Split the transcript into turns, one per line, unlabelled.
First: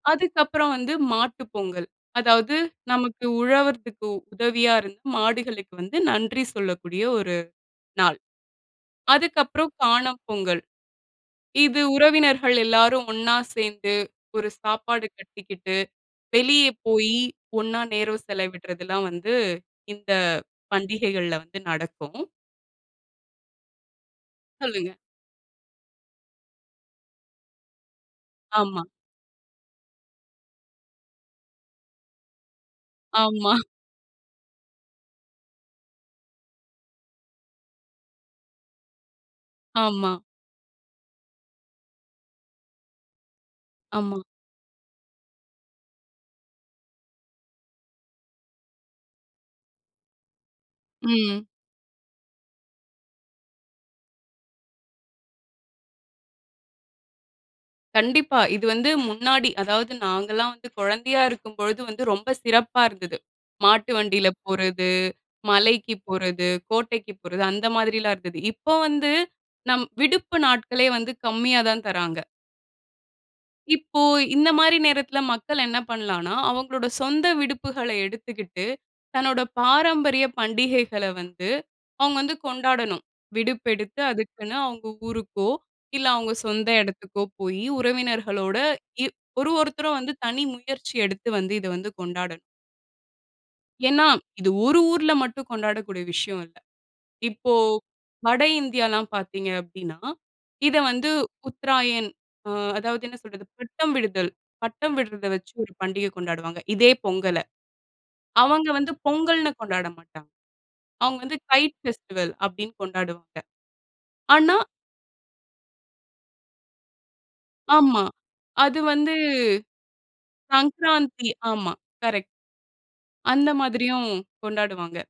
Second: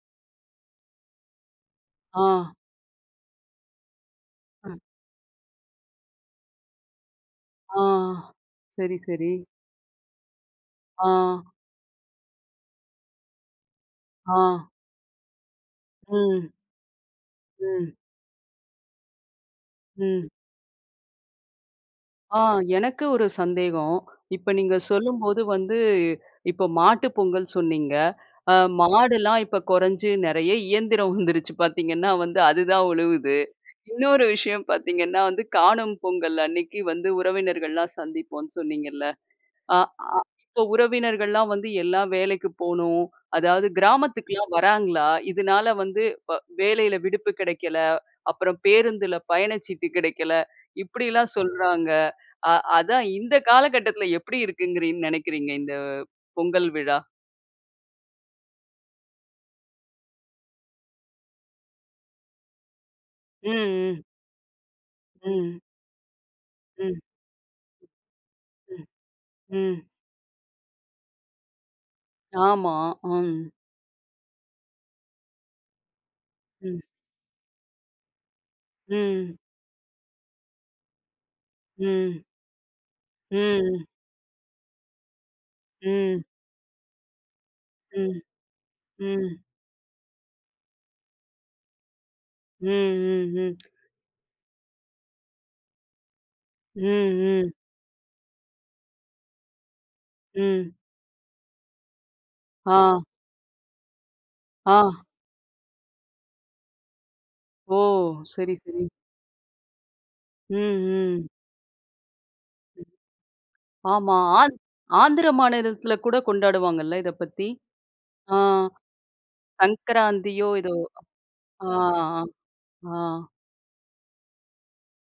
அதுக்கப்பறம் வந்து மாட்டு பொங்கல்.
ஆ.
அதாவது நமக்கு உழவர்தக்கு உதவியா
ம்.
இருந்த மாடுகளுக்கு வந்து நன்றி சொல்லக்கூடிய ஒரு
ஆ.
நாள்.
சரி, சரி.
அதுக்கப்பறம் காணும் பொங்கல்.
ஆ.
இது உறவினர்கள் எல்லாரும் ஒண்ணா சேர்ந்து ஒரு
ஆ.
சாப்பாடு கட்டிக்கிட்டு
ம்.
வெளிய போயி, ஒண்ணா
ம்.
நேரம் செலவிடுறதெல்லாம் வந்து இந்த
ம்.
பண்டிகைகள்ல வந்து நடக்கும்.
ஆ எனக்கு ஒரு சந்தேகம். இப்ப நீங்க
சொல்லுங்க.
சொல்லும்போது வந்து, இப்ப மாட்டு பொங்கல் சொன்னீங்க. அ
ஆமா.
மாடுலாம் இப்ப குறைஞ்சு, நெறைய இயந்திரம் வந்துருச்சு பார்த்தீங்கன்னா வந்து, அதுதான் உழுவுது.
ஆமா.
இன்னொரு விஷயம் பார்த்தீங்கன்னா வந்து, காணும் பொங்கல் அன்னைக்கு வந்து உறவினர்கள்லாம் சந்திப்போம்ன்னு சொன்னீங்கல்ல. அ
ஆமா.
அ இப்ப உறவினர்கள்ல்லாம் வந்து, எல்லாம் வேலைக்கு போகணும். அதாவது
ஆமா.
கிராமத்துக்குலாம் வராங்களா? இதனால வந்து வ வேலையில விடுப்பு கெடைக்கல. அப்பறம் பேருந்துல பயண சீட்டு கிடைக்கல. இப்படில்லாம்
ம்.
சொல்றாங்க. அ அதான் இந்த காலகட்டத்துல எப்படி இருக்குன்னுங் நெனைக்கிறீங்க, இந்த பொங்கல் விழா?
கண்டிப்பா. இது வந்து முன்னாடி அதாவது நாங்கல்லாம் வந்து குழந்தையா இருக்கும் பொழுது வந்து ரொம்ப சிறப்பா இருந்தது. மாட்டு
ம். ம்.
வண்டியில போறது,
ம்.
மலைக்கு போறது,
ம்.
கோட்டைக்கு போறது அந்த மாதிரில்லாம் இருந்தது. இப்ப
ம்.
வந்து, நம்
ம்.
விடுப்பு நாட்களே வந்து கம்மியா தான் தர்றாங்க.
ஆமா. ம்.
இப்போ இந்த மாரி நேரத்தில மக்கள் என்ன பண்ணலாம்ன்னா,
ம்.
அவங்களோட சொந்த விடுப்புகளை எடுத்துகிட்டு
ம்.
தன்னோட பாரம்பரிய பண்டிகைகள வந்து அவங்க
ம்.
வந்து கொண்டாடணும்.
ம்.
விடுப்பெடுத்து அதுக்குன்னு அவங்க ஊருக்கோ, இல்லை
ம்.
அவங்க சொந்த இடத்துக்கோ போயி
ம்.
உறவினர்களோட இ
ம்.
ஒரு ஒருத்தரும் வந்து தனி முயற்சி எடுத்து வந்து இத வந்து கொண்டாடணும்.
ம். ம். ம்.
ஏன்னா இது ஒரு ஊர்ல மட்டும் கொண்டாடக்கூடிய விஷயம் இல்ல.
ம். ம்.
இப்போ, வட இந்தியால்லாம் பார்த்தீங்க அப்படீன்னா,
ம்.
இத வந்து உத்தராயண் அ
ஆ.
அதாவது என்ன சொல்றது? பட்டம் விடுதல்,
ஆ.
பட்டம் விடுறத வச்சு ஒரு பண்டிகை கொண்டாடுவாங்க, இதே பொங்கல.
ஓ! சரி,
அவங்க
சரி.
வந்து பொங்கல்ன்னு கொண்டாட மாட்டாங்க.
ம்.
அவங்க
ம்.
வந்து கைட் ஃபெஸ்டிவல் அப்படீன்னு கொண்டாடுவாங்க.
ஆமா. ஆந்
ஆனா
ஆந்திர மாநிலத்தில கூட கொண்டாடுவாங்கல்ல இதை பத்தி.
ஆமா.
ஆ
அது வந்து
சங்கராந்தியோ எதோ?
சங்கராந்தி.
ஆ,
ஆமா கரெக்ட்.
ஆ. ஆ.
அந்த மாதிரியும் கொண்டாடுவாங்க.